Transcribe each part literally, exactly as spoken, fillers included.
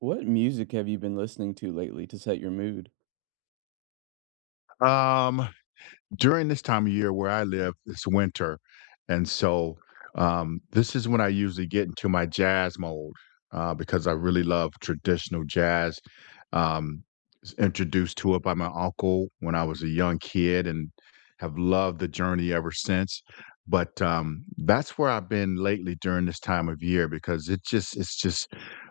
What music have you been listening to lately to set your mood? Um, During this time of year where I live, it's winter. And so um, this is when I usually get into my jazz mode uh, because I really love traditional jazz. Um, was introduced to it by my uncle when I was a young kid and have loved the journey ever since. But um, that's where I've been lately during this time of year because it just it's just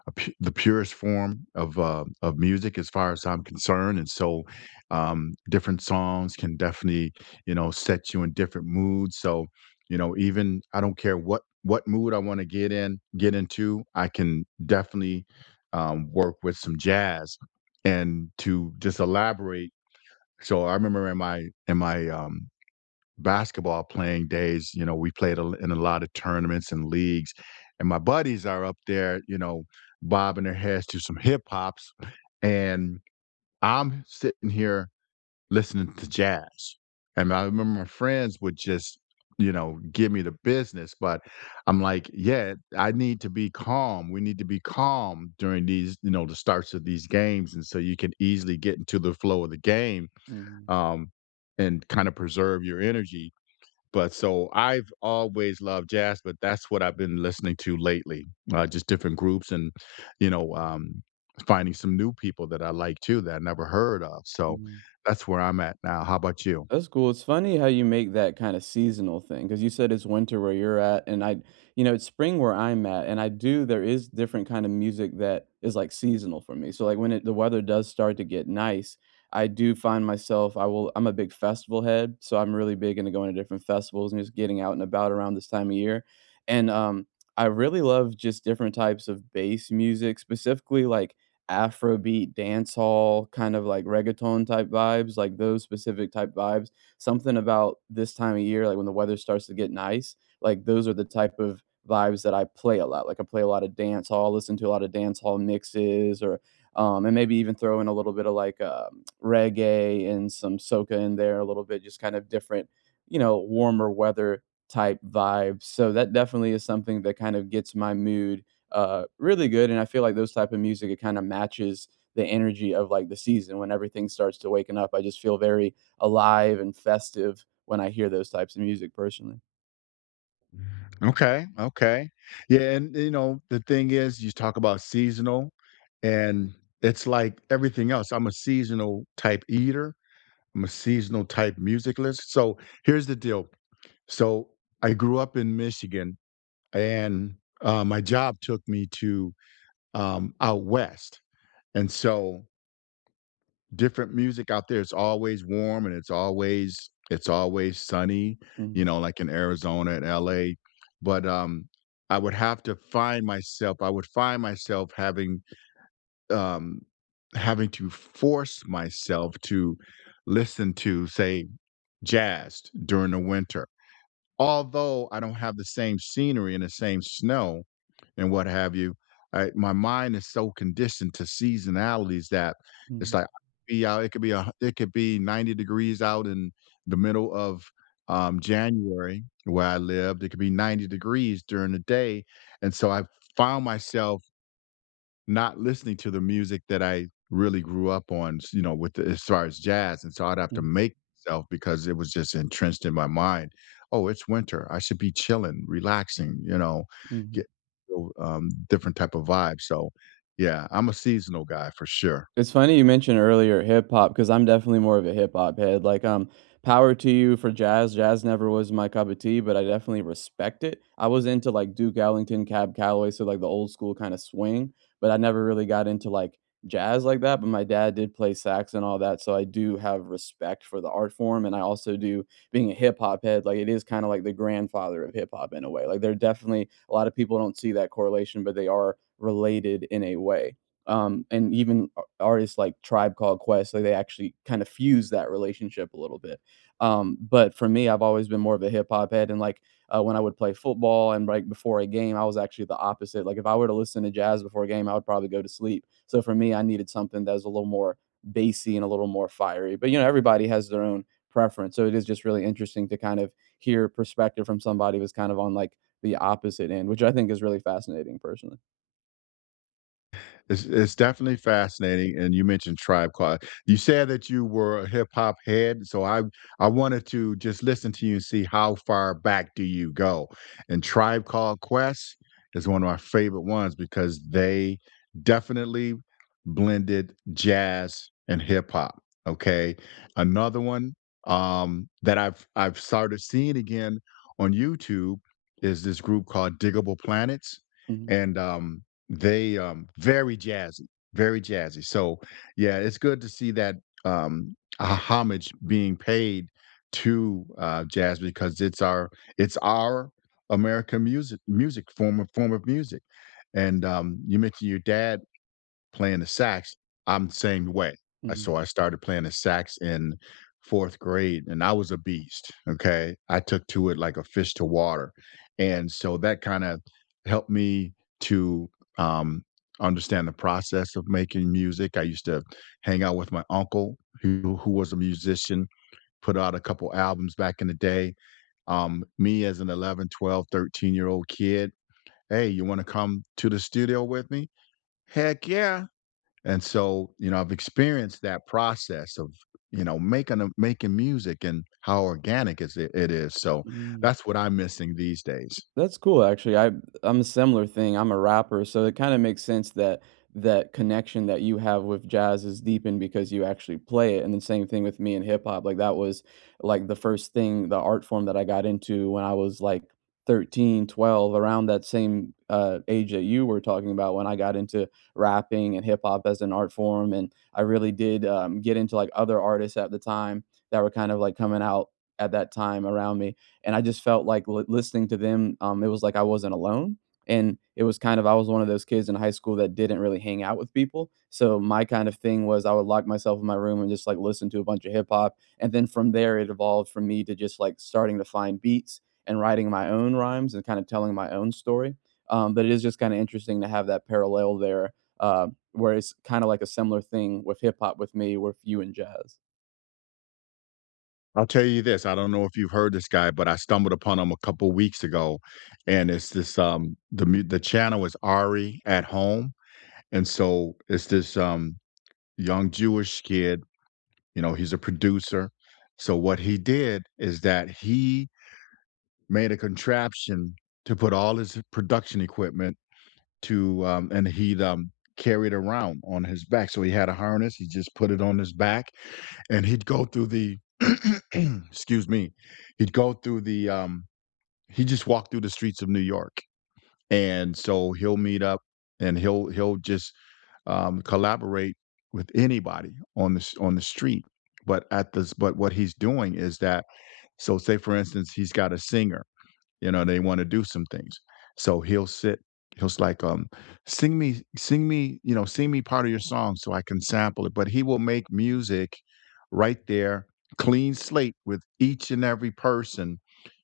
a pu- the purest form of uh, of music as far as I'm concerned, and so um, different songs can definitely, you know, sets you in different moods. So, you know, even I don't care what what mood I want to get in, get into, I can definitely um, work with some jazz and to just elaborate. So I remember in my in my um, basketball playing days, you know, we played a, in a lot of tournaments and leagues, and my buddies are up there, you know, bobbing their heads to some hip hops, and I'm sitting here listening to jazz. And I remember my friends would just, you know, give me the business, but I'm like, yeah, I need to be calm. We need to be calm during these, you know, the starts of these games. And so you can easily get into the flow of the game Mhm, um, and kind of preserve your energy. But so I've always loved jazz, but that's what I've been listening to lately, uh, just different groups and, you know, um, finding some new people that I like too that I never heard of. So mhm. that's where I'm at now. How about you? That's cool. It's funny how you make that kinda seasonal thing because you said it's winter where you're at, and I you know, it's spring where I'm at, and I do there is different kind of music that is, like, seasonal for me. So, like, when it the weather does start to get nice, I do find myself I will I'm a big festival head, so I'm really big into going to different festivals and just getting out and about around this time of year, and, um, I really love just different types of bass music, specifically, like, Afrobeat, dancehall, kind of like reggaeton type vibes, like those specific type vibes. Something about this time of year, like when the weather starts to get nice, like those are the type of vibes that I play a lot. Like I play a lot of dance hall, listen to a lot of dance hall mixes, or um, and maybe even throw in a little bit of like um, reggae and some soca in there, a little bit, just kind of different, you know, warmer weather type vibes. So that definitely is something that kind of gets my mood uh, really good. And I feel like those type of music, it kind of matches the energy of like the season when everything starts to waken up. I just feel very alive and festive when I hear those types of music personally. Okay, okay. Yeah, and you know, the thing is you talk about seasonal and it's like everything else. I'm a seasonal type eater. I'm a seasonal type music list. So here's the deal. So I grew up in Michigan and uh, my job took me to um, out west, and so different music out there, it's always warm and it's always it's always sunny, Mhm, you know, like in Arizona and LA. But um I would have to find myself, I would find myself having um having to force myself to listen to, say, jazz during the winter, although I don't have the same scenery and the same snow and what have you. I, my mind is so conditioned to seasonalities that it's mhm, like be out. It could be a it could be ninety degrees out in the middle of um, January where I lived. It could be ninety degrees during the day, and so I found myself not listening to the music that I really grew up on, s you know, with the as far as jazz, and so I'd have to mhm, make myself because it was just entrenched in my mind. "Oh, it's winter. I should be chilling, relaxing," you know, mhm. get, um, different type of vibe, so, yeah, I'm a seasonal guy for sure. It's funny you mentioned earlier hip hop because I'm definitely more of a hip hop head. Like, um, power to you for jazz. Jazz never was my cup of tea, but I definitely respect it. I was into like Duke Ellington, Cab Calloway, so like the old school kind of swing, but I never really got into like jazz like that. But my dad did play sax and all that, so I do have respect for the art form, and I also do being a hip hop head. Like, it is kind of like the grandfather of hip hop in a way. Like, there are definitely a lot of people don't see that correlation, but they are related in a way um, and even artists like Tribe Called Quest, like, they actually kind of fuse that relationship a little bit. Um, but for me, I've always been more of a hip hop head, and, like, uh, when I would play football and, like, before a game, I was actually the opposite. Like, if I were to listen to jazz before a game, I would probably go to sleep. So for me, I needed something that was a little more bassy and a little more fiery. But, you know, everybody has their own preference, so it is just really interesting to kind of hear perspective from somebody who's kind of on, like, the opposite end, which I think is really fascinating personally. It's it's definitely fascinating, and you mentioned Tribe Called. You said that you were a hip hop head, so I I wanted to just listen to you and see how far back do you go. And Tribe Called Quest is one of my favorite ones because they definitely blended jazz and hip hop. Okay, another one um, that I've I've started seeing again on YouTube is this group called Diggable Planets, Mhm, and um, they, um very jazzy, very jazzy. So, yeah, it's good to see that, um, ho homage being paid to, uh, jazz because it's our it's our American music music form of form of music. And, um, you mentioned your dad playing the sax, I'm the same way. I mhm, So I started playing the sax in fourth grade and I was a beast, okay? I took to it like a fish to water. And so that kinda helped me to, um, understand the process of making music. I used to hang out with my uncle who who was a musician, put out a couple albums back in the day. Um, me as an eleven, twelve, thirteen year old kid, "Hey, you wanna come to the studio with me?" "Heck yeah." And so, you know, I've experienced that process of, you know, making a making music and how organic is it, it is. So mm. that's what I'm missing these days. That's cool, actually. I I'm a similar thing. I'm a rapper, so it kind of makes sense that that connection that you have with jazz is deepened because you actually play it. And the same thing with me and hip hop. Like that was like the first thing, the art form that I got into when I was like thirteen, twelve, around that same uh, age that you were talking about when I got into rapping and hip hop as an art form. And I really did um, get into like other artists at the time that were kind of like coming out at that time around me and I just felt like li listening to them, um, it was like I wasn't alone, and it was kind of I was one of those kids in high school that didn't really hang out with people, so my kind of thing was I would lock myself in my room and just, like, listen to a bunch of hip hop, and then from there, it evolved from me to just, like, starting to find beats and writing my own rhymes and kinda telling my own story, um, but it is just kinda interesting to have that parallel there, uh, where it's kinda like a similar thing with hip hop with me with you and jazz. I'll tell you this. I don't know if you've heard this guy, but I stumbled upon him a couple weeks ago, and it's this um the mu- the channel is Ari at home, and so it's this um young Jewish kid. You know, he's a producer. So what he did is that he made a contraption to put all his production equipment to um and he'd um carry it around on his back. So he had a harness, he just put it on his back and he'd go through the excuse me. He'd go through the um he just walked through the streets of New York. And so he'll meet up and he'll he'll just um collaborate with anybody on the s- on the street. But at this, but what he's doing is that, so say for instance he's got a singer, you know, they want to do some things. So he'll sit, he'll s- like, um, sing me, sing me, you know, sing me part of your song so I can sample it. But he will make music right there, clean slate with each and every person.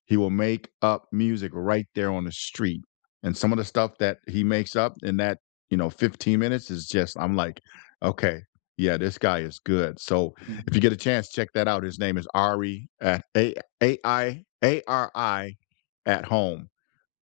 He will make up music right there on the street. And some of the stuff that he makes up in that, you know, fifteen minutes is just, I'm like, okay, yeah, this guy is good. So Mhm. if you get a chance, check that out. His name is Ari at A A I A R I at home,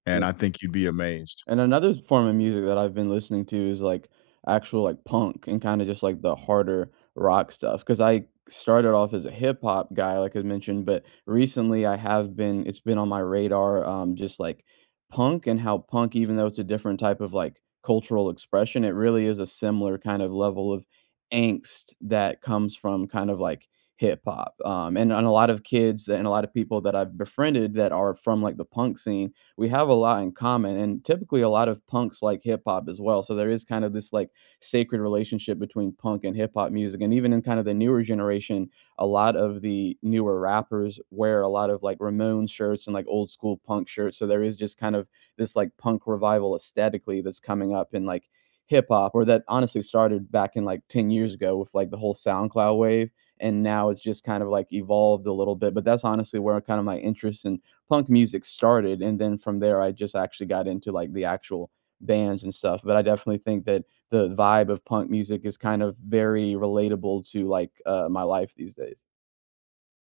and That's I cool. think you'd be amazed. And another form of music that I've been listening to is like actual like punk and kind of just like the harder rock stuff because I started off as a hip hop guy, like I mentioned, but recently I have been, it's been on my radar, um, just like punk and how punk, even though it's a different type of like cultural expression, it really is a similar kind of level of angst that comes from kind of like hip hop. Um, and, and a lot of kids and a lot of people that I've befriended that are from like the punk scene we have a lot in common and typically a lot of punks like hip hop as well. So there is kind of this like sacred relationship between punk and hip hop music. And even in kind of the newer generation, a lot of the newer rappers wear a lot of like Ramones shirts and like old school punk shirts. So there is just kind of this like punk revival aesthetically that's coming up in like hip hop or that honestly started back in like ten years ago with like the whole SoundCloud wave and now it's just kind of like evolved a little bit but that's honestly where kind of my interest in punk music started, and then from there, I just actually got into, like, the actual bands and stuff, but I definitely think that the vibe of punk music is kind of very relatable to, like, uh, my life these days.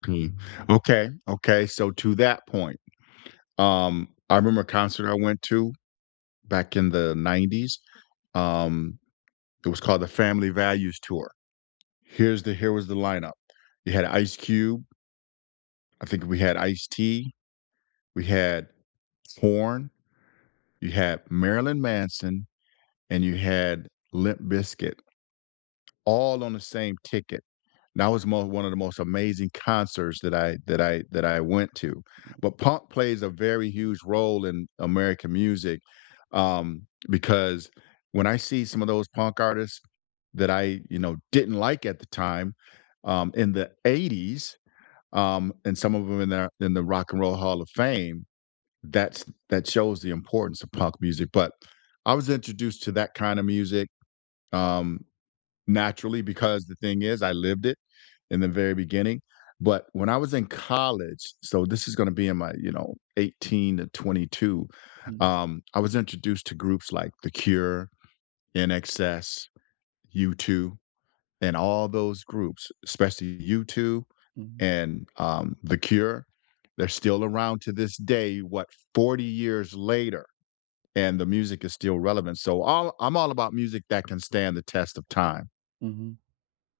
Mm. Okay, okay, so to that point, um, I remember a concert I went to back in the nineties, um, it was called the Family Values Tour. Here's the here was the lineup. You had Ice Cube, I think we had Ice-T, we had Horn, you had Marilyn Manson, and you had Limp Bizkit all on the same ticket. That was mo one of the most amazing concerts that I that I that I went to. But punk plays a very huge role in American music, um, because when I see some of those punk artists that I, you know, didn't like at the time, um, in the eighties, um, and some of them in the in the Rock and Roll Hall of Fame, that's that shows the importance of punk music. But I was introduced to that kind of music, um, naturally, because the thing is, I lived it in the very beginning. But when I was in college, so this is gonna be in my, you know, eighteen to twenty-two, Mm, um, I was introduced to groups like The Cure, N X S, U two, and all those groups, especially U two mhm, and um, The Cure. They're still around to this day, what, forty years later, and the music is still relevant. So all I'm all about music that can stand the test of time. mhm.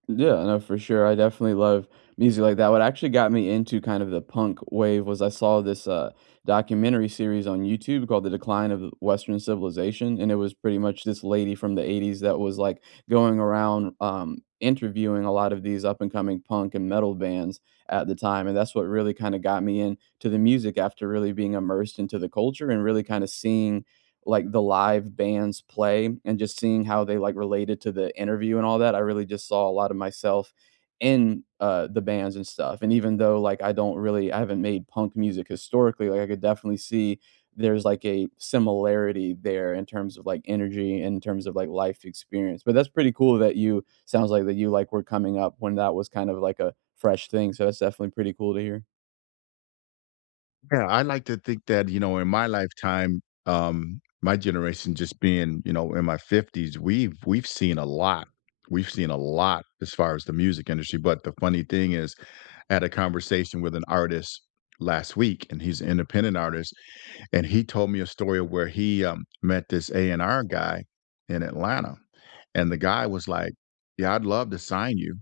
Yeah, no, for sure. I definitely love music like that. What actually got me into kind of the punk wave was I saw this uh, documentary series on YouTube called The Decline of Western Civilization. And it was pretty much this lady from the eighties that was like going around um, interviewing a lot of these up and coming punk and metal bands at the time. And that's what really kind of got me into the music after really being immersed into the culture and really kind of seeing like the live bands play and just seeing how they like related to the interview and all that, I really just saw a lot of myself in uh, the bands and stuff. And even though like I don't really, I haven't made punk music historically, like I could definitely see there's like a similarity there in terms of like energy and in terms of like life experience. But that's pretty cool that you sounds like that you like were coming up when that was kind of like a fresh thing. So that's definitely pretty cool to hear. Yeah, I like to think that, you know, in my lifetime, um, my generation just being, you know, in my fifties, we've we've seen a lot. We've seen a lot as far as the music industry, but the funny thing is, I had a conversation with an artist last week and he's an independent artist and he told me a story of where he um, met this A and R guy in Atlanta and the guy was like, "Yeah, I'd love to sign you.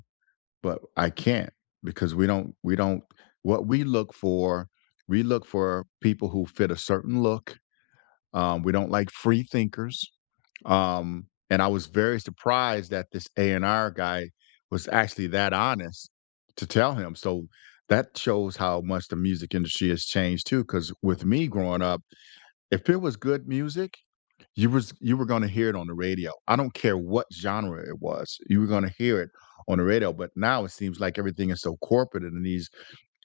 But I can't because we don't we don't what we look for, we look for people who fit a certain look. Um, we don't like free thinkers." Um, and I was very surprised that this A and R guy was actually that honest to tell him. So that shows how much the music industry has changed too. Cause with me growing up, if it was good music, you was you were gonna hear it on the radio. I don't care what genre it was. You were gonna hear it on the radio. But now it seems like everything is so corporate, and these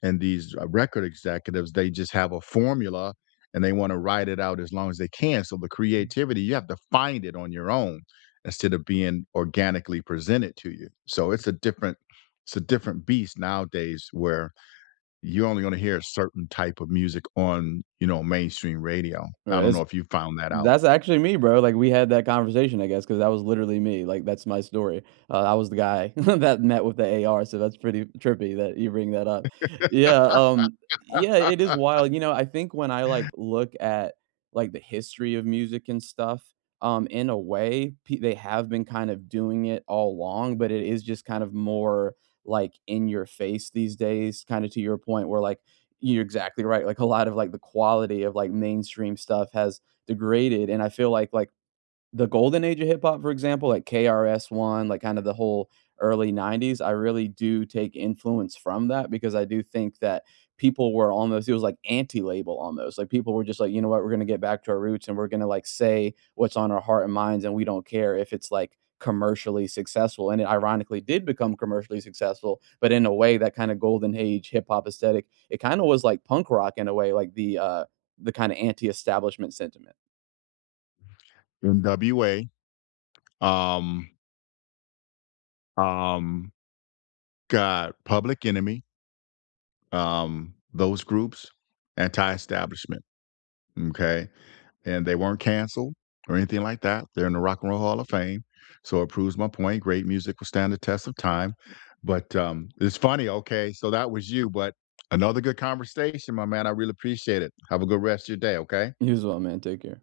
and these uh, record executives, they just have a formula, and they want to ride it out as long as they can. So the creativity, you have to find it on your own instead of being organically presented to you. So it's a different it's a different beast nowadays where you're only going to hear a certain type of music on, you know, mainstream radio. I don't Right. know if you found that out. That's actually me, bro. Like, we had that conversation, I guess, because that was literally me. Like, that's my story. Uh, I was the guy that met with the A R, so that's pretty trippy that you bring that up. Yeah, um, yeah, it is wild. You know, I think when I, like, look at, like, the history of music and stuff, um, in a way, p they have been kind of doing it all along, but it is just kind of more, like, in your face these days, kinda to your point where, like you're exactly right. Like, a lot of, like, the quality of, like, mainstream stuff has degraded, and I feel like like the golden age of hip hop, for example, like K R S-One, like kind of the whole early nineties, I really do take influence from that because I do think that people were almost it was like anti-label almost. Like people were just like, "You know what? We're gonna get back to our roots and we're gonna like say what's on our heart and minds, and we don't care if it's like commercially successful." And it ironically did become commercially successful, but in a way that kind of golden age hip hop aesthetic, it kind of was like punk rock in a way, like the uh the kind of anti-establishment sentiment. N W A, Um, um, got Public Enemy, um, those groups, anti-establishment. Okay, and they weren't canceled or anything like that. They're in the Rock and Roll Hall of Fame, so it proves my point. Great music will stand the test of time. But um, it's funny. Okay, so that was you, but another good conversation, my man. I really appreciate it. Have a good rest of your day. Okay. You as well, man. Take care.